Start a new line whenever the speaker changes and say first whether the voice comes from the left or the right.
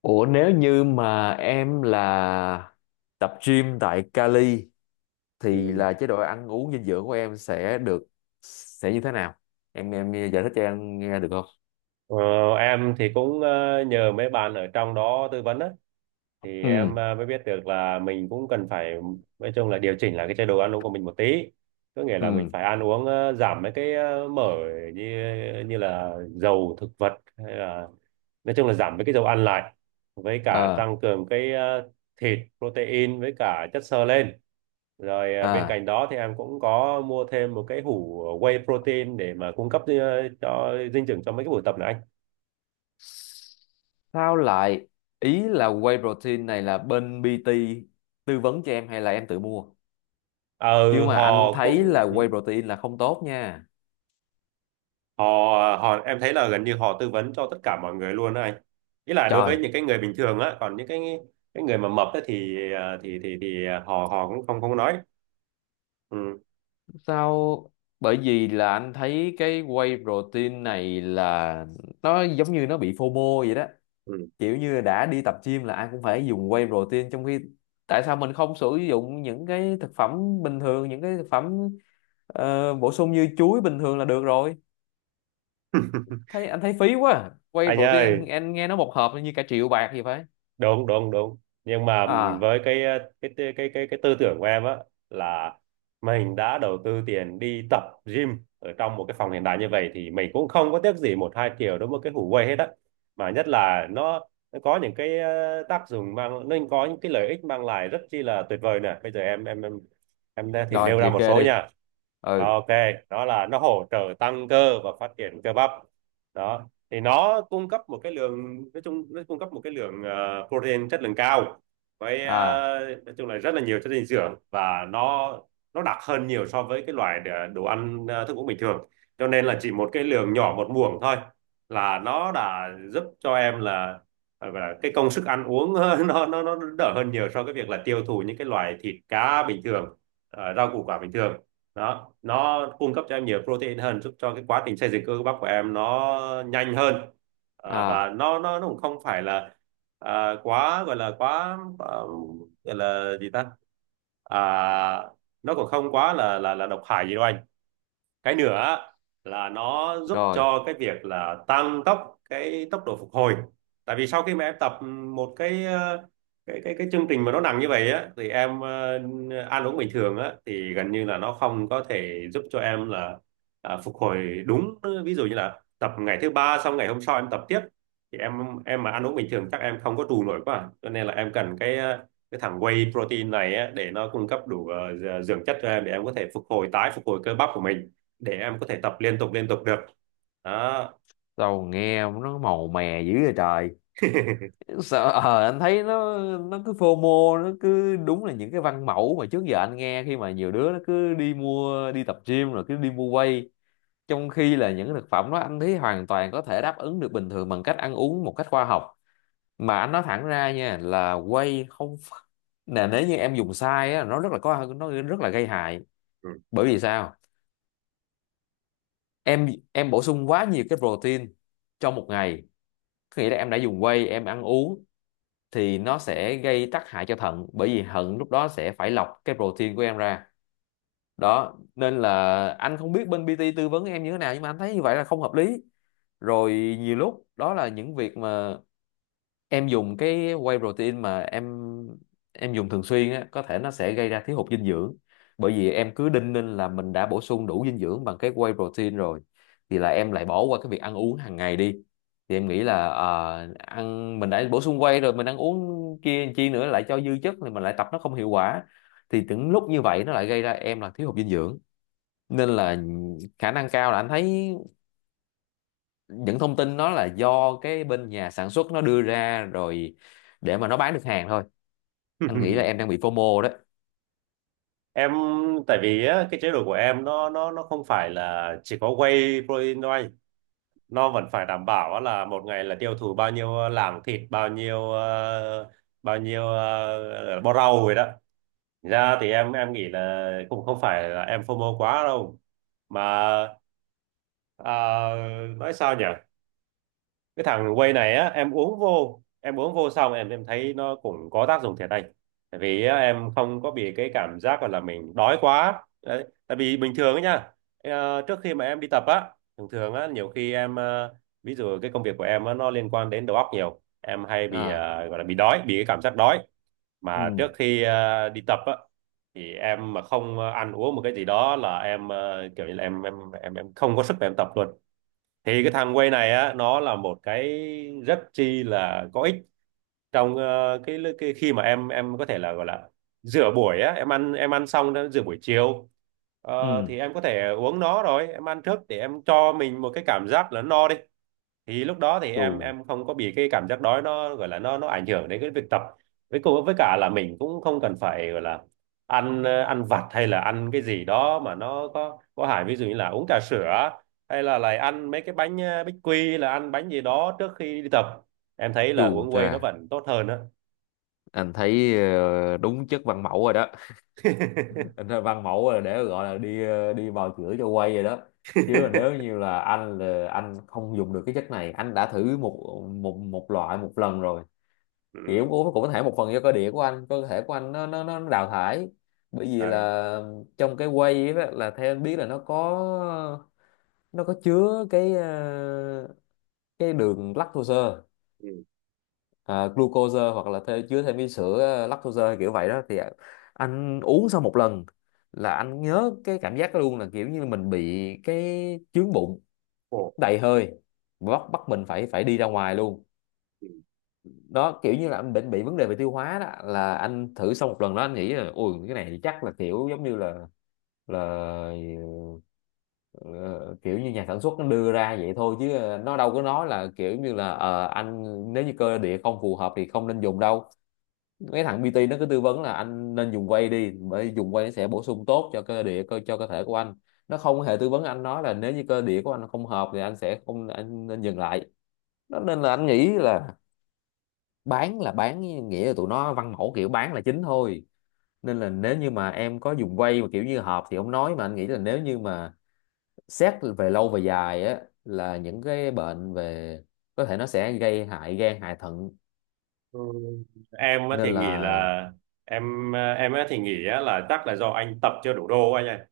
left: Ủa, nếu như mà em là tập gym tại Cali thì
right: Ừ.
left: là chế độ ăn uống dinh dưỡng của em sẽ như thế nào? Em giải thích cho em nghe được không?
right: Ờ, em thì cũng nhờ mấy bạn ở trong đó tư vấn á, thì em
left: Ừ.
right: mới biết được là mình cũng cần phải nói chung là điều chỉnh lại cái chế độ ăn uống của mình một tí, có nghĩa là mình
left: Ừ.
right: phải ăn uống giảm mấy cái mỡ như như là dầu thực vật hay là nói chung là giảm mấy cái dầu ăn lại, với cả
left: À.
right: tăng cường cái thịt protein với cả chất xơ lên, rồi bên
left: À.
right: cạnh đó thì em cũng có mua thêm một cái hũ whey protein để mà cung cấp cho dinh dưỡng cho mấy cái buổi tập này.
left: Sao lại Ý là whey protein này là bên PT tư vấn cho em hay là em tự mua? Chứ
right: Ờ,
left: mà anh
right: họ
left: thấy
right: cũng
left: là
right: ừ,
left: whey protein là không tốt nha.
right: họ họ em thấy là gần như họ tư vấn cho tất cả mọi người luôn đó anh, ý là đối với
left: Trời,
right: những cái người bình thường á, còn những cái người mà mập á thì thì họ họ cũng không không nói ừ.
left: sao bởi vì là anh thấy cái whey protein này là nó giống như nó bị FOMO vậy đó,
right: Ừ,
left: kiểu như đã đi tập gym là ai cũng phải dùng whey protein, trong khi tại sao mình không sử dụng những cái thực phẩm bình thường, những cái thực phẩm bổ sung như chuối bình thường là được rồi. Thấy anh thấy phí quá à. Whey
right: anh ơi,
left: protein anh nghe nó một hộp như cả triệu bạc gì phải.
right: đúng đúng đúng, nhưng mà
left: À,
right: với cái cái tư tưởng của em á là mình đã đầu tư tiền đi tập gym ở trong một cái phòng hiện đại như vậy thì mình cũng không có tiếc gì một hai triệu đối với cái Hủ Quay hết á, mà nhất là nó có những cái tác dụng mang nó có những cái lợi ích mang lại rất chi là tuyệt vời nè. Bây giờ em thì
left: rồi
right: nêu ra
left: liệt
right: một
left: kê
right: số
left: đi.
right: nha.
left: Ừ.
right: Ok, đó là nó hỗ trợ tăng cơ và phát triển cơ bắp đó, thì nó cung cấp một cái lượng nói chung nó cung cấp một cái lượng protein chất lượng cao, với
left: À.
right: nói chung là rất là nhiều chất dinh dưỡng, và nó đặc hơn nhiều so với cái loại đồ ăn thức uống bình thường, cho nên là chỉ một cái lượng nhỏ, một muỗng thôi là nó đã giúp cho em là gọi là cái công sức ăn uống nó đỡ hơn nhiều so với việc là tiêu thụ những cái loại thịt cá bình thường, rau củ quả bình thường. Đó, nó cung cấp cho em nhiều protein hơn, giúp cho cái quá trình xây dựng cơ bắp của em nó nhanh hơn. Ờ, và
left: À.
right: nó cũng không phải là quá gọi là quá quá- gọi là gì ta, à, nó cũng không quá là độc hại gì đâu anh. Cái nữa là nó giúp
left: Rồi
right: cho cái việc là tăng tốc cái tốc độ phục hồi, tại vì sau khi mà em tập một cái chương trình mà nó nặng như vậy á, thì em ăn uống bình thường á thì gần như là nó không có thể giúp cho em là à, phục hồi đúng. Ví dụ như là tập ngày thứ ba xong ngày hôm sau em tập tiếp, thì em mà ăn uống bình thường chắc em không có trụ nổi quá à. Cho nên là em cần cái cái thằng whey protein này á, để nó cung cấp đủ dưỡng chất cho em, để em có thể phục hồi, tái phục hồi cơ bắp của mình, để em có thể tập liên tục được đó.
left: sao nghe nó màu mè dữ vậy trời. Sợ, anh thấy nó cứ FOMO, nó cứ đúng là những cái văn mẫu mà trước giờ anh nghe, khi mà nhiều đứa nó cứ đi mua đi tập gym rồi cứ đi mua whey, trong khi là những thực phẩm đó anh thấy hoàn toàn có thể đáp ứng được bình thường bằng cách ăn uống một cách khoa học. Mà anh nói thẳng ra nha là whey không nè, nếu như em dùng sai á nó rất là có, nó rất là gây hại.
right: Ừ.
left: Bởi vì sao? Em bổ sung quá nhiều cái protein trong một ngày, có nghĩa là em đã dùng whey em ăn uống, thì nó sẽ gây tác hại cho thận, bởi vì thận lúc đó sẽ phải lọc cái protein của em ra. Đó nên là anh không biết bên PT tư vấn em như thế nào, nhưng mà anh thấy như vậy là không hợp lý. Rồi nhiều lúc đó là những việc mà em dùng cái whey protein, mà em dùng thường xuyên á, có thể nó sẽ gây ra thiếu hụt dinh dưỡng, bởi vì em cứ đinh ninh là mình đã bổ sung đủ dinh dưỡng bằng cái whey protein rồi, thì là em lại bỏ qua cái việc ăn uống hàng ngày đi. Thì em nghĩ là ăn, mình đã bổ sung whey rồi mình ăn uống kia chi nữa, lại cho dư chất thì mình lại tập nó không hiệu quả. Thì những lúc như vậy nó lại gây ra em là thiếu hụt dinh dưỡng. Nên là khả năng cao là anh thấy những thông tin đó là do cái bên nhà sản xuất nó đưa ra rồi, để mà nó bán được hàng thôi. Anh nghĩ là em đang bị FOMO đấy.
right: Em tại vì á, cái chế độ của em nó không phải là chỉ có whey protein thôi, nó vẫn phải đảm bảo á là một ngày là tiêu thụ bao nhiêu lạng thịt, bao nhiêu bao nhiêu bó rau rồi đó. Thành ra thì em nghĩ là cũng không phải là em phô mô quá đâu, mà ờ, nói sao nhỉ, cái thằng whey này á, em uống vô xong em thấy nó cũng có tác dụng thiệt anh. Tại vì á, em không có bị cái cảm giác gọi là mình đói quá đấy, tại vì bình thường ấy nha, trước khi mà em đi tập á thường thường á nhiều khi em ví dụ cái công việc của em á, nó liên quan đến đầu óc nhiều, em hay bị
left: À.
right: gọi là bị đói, bị cái cảm giác đói, mà
left: Ừ.
right: trước khi đi tập á thì em mà không ăn uống một cái gì đó là em kiểu như là không có sức để em tập luôn. Thì cái thằng Way này á, nó là một cái rất chi là có ích trong cái khi mà có thể là gọi là rửa buổi á, em ăn xong đã rửa buổi chiều. Ờ,
left: Ừ.
right: thì em có thể uống nó rồi em ăn trước để em cho mình một cái cảm giác là no đi, thì lúc đó thì
left: Chù.
right: em không có bị cái cảm giác đói nó gọi là nó ảnh hưởng đến cái việc tập, với cùng với cả là mình cũng không cần phải gọi là ăn ăn vặt hay là ăn cái gì đó mà nó có hại, ví dụ như là uống trà sữa hay là lại ăn mấy cái bánh bích quy là ăn bánh gì đó trước khi đi tập. Em thấy
left: Chù
right: là uống
left: chà,
right: whey nó vẫn tốt hơn á.
left: anh thấy đúng chất văn mẫu rồi đó. Anh thấy văn mẫu là để gọi là đi bào chữa cho quay rồi đó. Chứ mà nếu như là anh không dùng được cái chất này, anh đã thử một một một loại một lần rồi. Kiểu
right: Ừ.
left: cũng cũng cũng có thể một phần do cơ địa của anh, cơ thể của anh nó đào thải. Bởi vì
right: À,
left: là trong cái whey ấy, là theo anh biết là nó có chứa cái đường lactose,
right: ừ.
left: à, glucose, hoặc là chứa thêm cái sữa lactose hay kiểu vậy đó thì anh uống sau một lần là anh nhớ cái cảm giác đó luôn, là kiểu như mình bị cái chướng bụng,
right: Ồ.
left: đầy hơi, bắt bắt mình phải phải đi ra ngoài luôn.
right: Ừ.
left: Đó, kiểu như là anh bệnh bị vấn đề về tiêu hóa đó, là anh thử xong một lần đó anh nghĩ là ui cái này chắc là kiểu giống như là là ờ, kiểu như nhà sản xuất nó đưa ra vậy thôi, chứ nó đâu có nói là kiểu như là anh, nếu như cơ địa không phù hợp thì không nên dùng đâu. Mấy thằng PT nó cứ tư vấn là anh nên dùng whey đi, bởi dùng whey nó sẽ bổ sung tốt cho cơ địa, cho cơ thể của anh. Nó không hề tư vấn anh, nói là nếu như cơ địa của anh không hợp thì anh sẽ không, anh nên dừng lại. Đó nên là anh nghĩ là bán là bán, nghĩa là tụi nó văn mẫu kiểu bán là chính thôi. Nên là nếu như mà em có dùng quay mà kiểu như hợp thì không nói, mà anh nghĩ là nếu như mà xét về lâu về dài á là những cái bệnh về, có thể nó sẽ gây hại gan hại thận
right: Ừ. em á
left: nên
right: thì nghĩ
left: là.
right: là em em á thì nghĩ á là chắc là do anh tập chưa đủ đô anh ạ,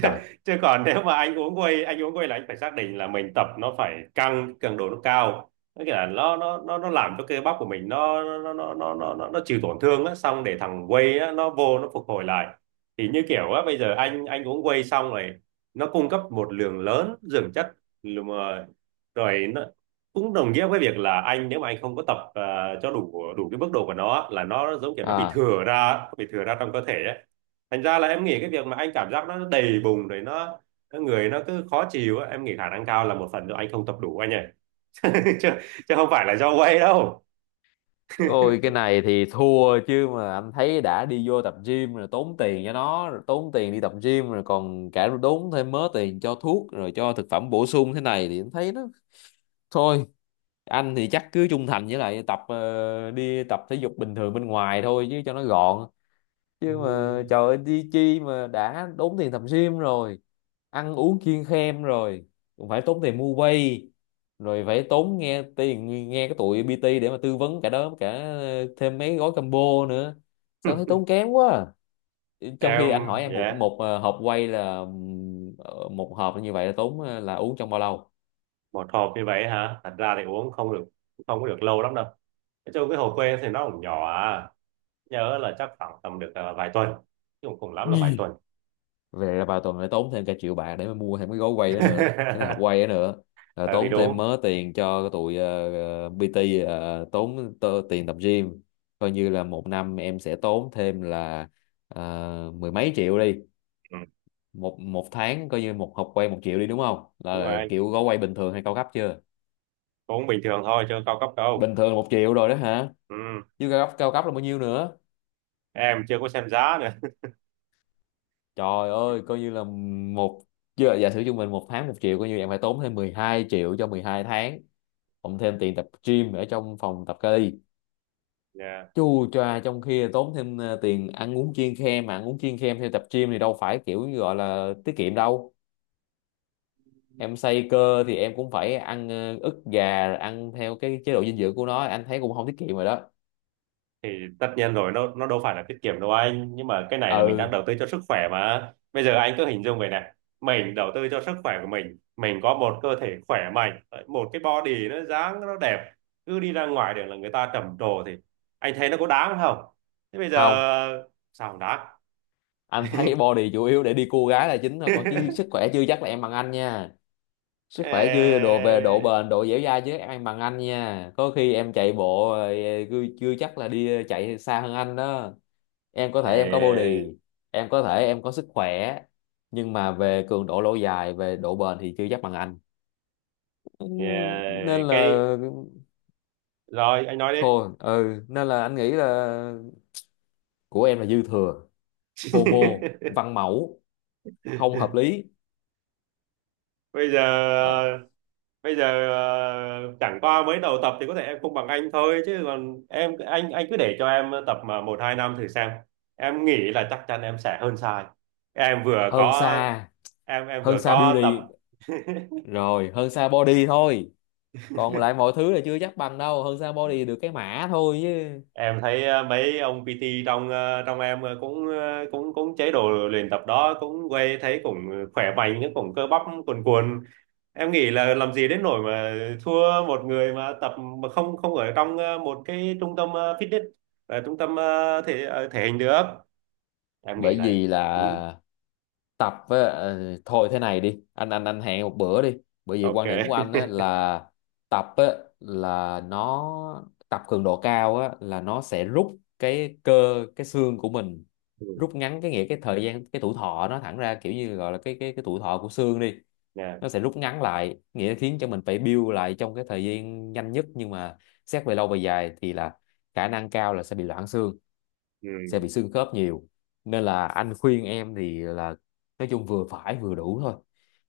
left: Trời.
right: chứ còn nếu mà anh uống whey là anh phải xác định là mình tập nó phải căng, cường độ nó cao. Nó nghĩa là nó làm cho cơ bắp của mình nó chịu tổn thương á, xong để thằng whey á, nó vô nó phục hồi lại. Thì như kiểu á, bây giờ anh uống whey xong rồi, nó cung cấp một lượng lớn dưỡng chất, rồi mà- rồi nó cũng đồng nghĩa với việc là nếu mà anh không có tập cho đủ đủ cái mức độ của nó á, là nó giống kiểu
left: À.
right: nó bị thừa ra trong cơ thể ấy. Thành ra là em nghĩ cái việc mà anh cảm giác nó đầy bùng rồi nó người nó cứ khó chịu á, em nghĩ khả năng cao là một phần do anh không tập đủ anh ạ. chứ, chứ không phải là do quay đâu.
left: Ôi cái này thì thua, chứ mà anh thấy đã đi vô tập gym rồi, tốn tiền cho nó rồi, tốn tiền đi tập gym rồi còn cả tốn thêm mớ tiền cho thuốc rồi cho thực phẩm bổ sung thế này thì anh thấy nó thôi. Anh thì chắc cứ trung thành với lại đi tập thể dục bình thường bên ngoài thôi chứ cho nó gọn.
right: Ừ.
left: Chứ mà trời ơi, đi chi mà đã đốn tiền tập gym rồi, ăn uống kiêng khem rồi cũng phải tốn tiền mua quay, rồi phải tốn nghe tiền, nghe cái tụi PT để mà tư vấn cả đó, cả thêm mấy gói combo nữa, sao thấy tốn kém quá. Trong khi anh hỏi
right: Em
left: em một
right: yeah,
left: một hộp quay là một hộp như vậy là tốn là uống trong bao lâu?
right: một hộp như vậy hả, thật ra thì uống không được, không có được lâu lắm đâu. Nói chung cái hồ quê thì nó cũng nhỏ à, nhớ là chắc khoảng tầm được vài tuần, chứ cũng cùng lắm là vài
left: Gì?
right: tuần.
left: Về là vào tuần lại tốn thêm cả triệu bạc để mà mua thêm cái gói quay đó nữa. Cái này học quay đó nữa là
right: Ờ, thì
left: tốn thêm
right: đúng
left: mớ tiền cho tụi PT, tiền tập gym, coi như là một năm em sẽ tốn thêm là mười mấy triệu đi.
right: ừ,
left: Một một tháng coi như một học quay một triệu đi đúng không,
right: đúng rồi
left: là
right: anh,
left: kiểu gói quay bình thường hay cao cấp chưa?
right: cũng bình thường thôi chứ không cao cấp đâu.
left: Bình thường là một triệu rồi đó hả?
right: Ừ.
left: Chứ cao cấp là bao nhiêu nữa?
right: Em chưa có xem giá nữa.
left: Trời ơi coi như là một giờ giả sử trung bình một tháng một triệu, coi như em phải tốn thêm 12 triệu cho 12 tháng, cộng thêm tiền tập gym ở trong phòng tập kali
right: Dạ.
left: chu choa, trong khi tốn thêm tiền ăn uống chiên khem, mà ăn uống chiên khem theo tập gym thì đâu phải kiểu như gọi là tiết kiệm đâu. Em xây cơ thì em cũng phải ăn ức gà rồi ăn theo cái chế độ dinh dưỡng của nó anh thấy cũng không tiết kiệm rồi đó.
right: Thì tất nhiên rồi, nó đâu phải là tiết kiệm đâu anh, nhưng mà cái này là mình đang
left: Ừ.
right: đầu tư cho sức khỏe mà. Bây giờ anh cứ hình dung vậy nè, mình đầu tư cho sức khỏe của mình có một cơ thể khỏe mạnh, một cái body dáng nó đẹp, cứ đi ra ngoài đường là người ta trầm trồ, thì anh thấy nó có đáng không? Thế bây giờ
left: Không,
right: sao không đáng?
left: anh thấy body chủ yếu để đi cua gái là chính thôi, còn chứ sức khỏe chưa chắc là em bằng anh nha. Sức khỏe chưa đồ
right: Ê,
left: về độ bền, độ dẻo dai chứ em bằng anh nha, có khi em chạy bộ chưa chưa chắc là đi chạy xa hơn anh đó. Em có thể em có body,
right: ê,
left: em có thể em có sức khỏe, nhưng mà về cường độ lâu dài, về độ bền thì chưa chắc bằng anh. Ừ, nên
right: ê, cái,
left: là
right: rồi anh nói đi.
left: thôi ừ, nên là anh nghĩ là của em là dư thừa, phô mô văn mẫu, không hợp lý.
right: bây giờ
left: Đó.
right: bây giờ ờ, chẳng qua mới đầu tập thì có thể em không bằng anh thôi, chứ còn em, anh cứ để cho em tập mà một hai năm thử xem, em nghĩ là chắc chắn em sẽ hơn sai. Em vừa
left: hơn
right: có
left: xa
right: em
left: hơn
right: vừa
left: xa
right: có tập.
left: beauty, rồi hơn xa body thôi, còn lại mọi thứ là chưa chắc bằng đâu, hơn xa body được cái mã thôi chứ.
right: Em thấy ờ, mấy ông PT trong trong em cũng cũng cũng chế độ luyện tập đó, cũng quay, thấy cũng khỏe mạnh, cũng cơ bắp cuồn cuộn, em nghĩ là làm gì đến nỗi mà thua một người mà tập mà không không ở trong một cái trung tâm fitness, trung tâm thể thể hình được. Em nghĩ
left: Bởi
right: là
left: vì
right: ừ,
left: là tập với ờ, thôi thế này đi, anh hẹn một bữa đi. Bởi vì
right: ok.
left: quan điểm của anh á, là tập á, là nó tập cường độ cao á, là nó sẽ rút cái cơ, cái xương của mình,
right: Ừ,
left: rút ngắn cái nghĩa, cái thời gian, cái tuổi thọ nó, thẳng ra kiểu như gọi là cái tuổi thọ của xương đi.
right: nè,
left: Nó sẽ rút ngắn lại, nghĩa là khiến cho mình phải build lại trong cái thời gian nhanh nhất, nhưng mà xét về lâu về dài thì là khả năng cao là sẽ bị loãng xương, sẽ bị
right: ừ.
left: xương khớp nhiều, nên là anh khuyên em thì là nói chung vừa phải vừa đủ thôi.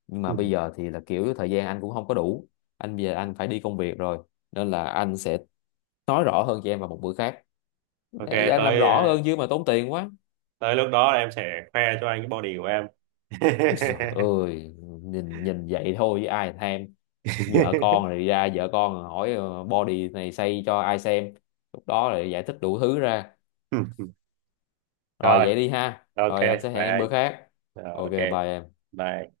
left: Nhưng
right: Ừ.
left: mà bây giờ thì là kiểu thời gian anh cũng không có đủ, bây giờ anh phải đi công việc rồi, nên là anh sẽ nói rõ hơn cho em vào một bữa khác
right: Ok,
left: để em làm
right: tới
left: rõ
right: ờ,
left: hơn chứ mà tốn tiền quá.
right: tới lúc đó là em sẽ khoe cho anh cái body của em.
left: Trời ơi, nhìn nhìn vậy thôi chứ ai thèm, vợ con rồi ra vợ con hỏi body này xây cho ai xem, lúc đó lại giải thích đủ thứ ra. Rồi
right: Rồi,
left: vậy đi ha,
right: ok,
left: rồi anh sẽ hẹn
right: bye
left: em bữa
right: anh.
left: khác.
right: Rồi,
left: Ok,
right: ok
left: bye em.
right: bye.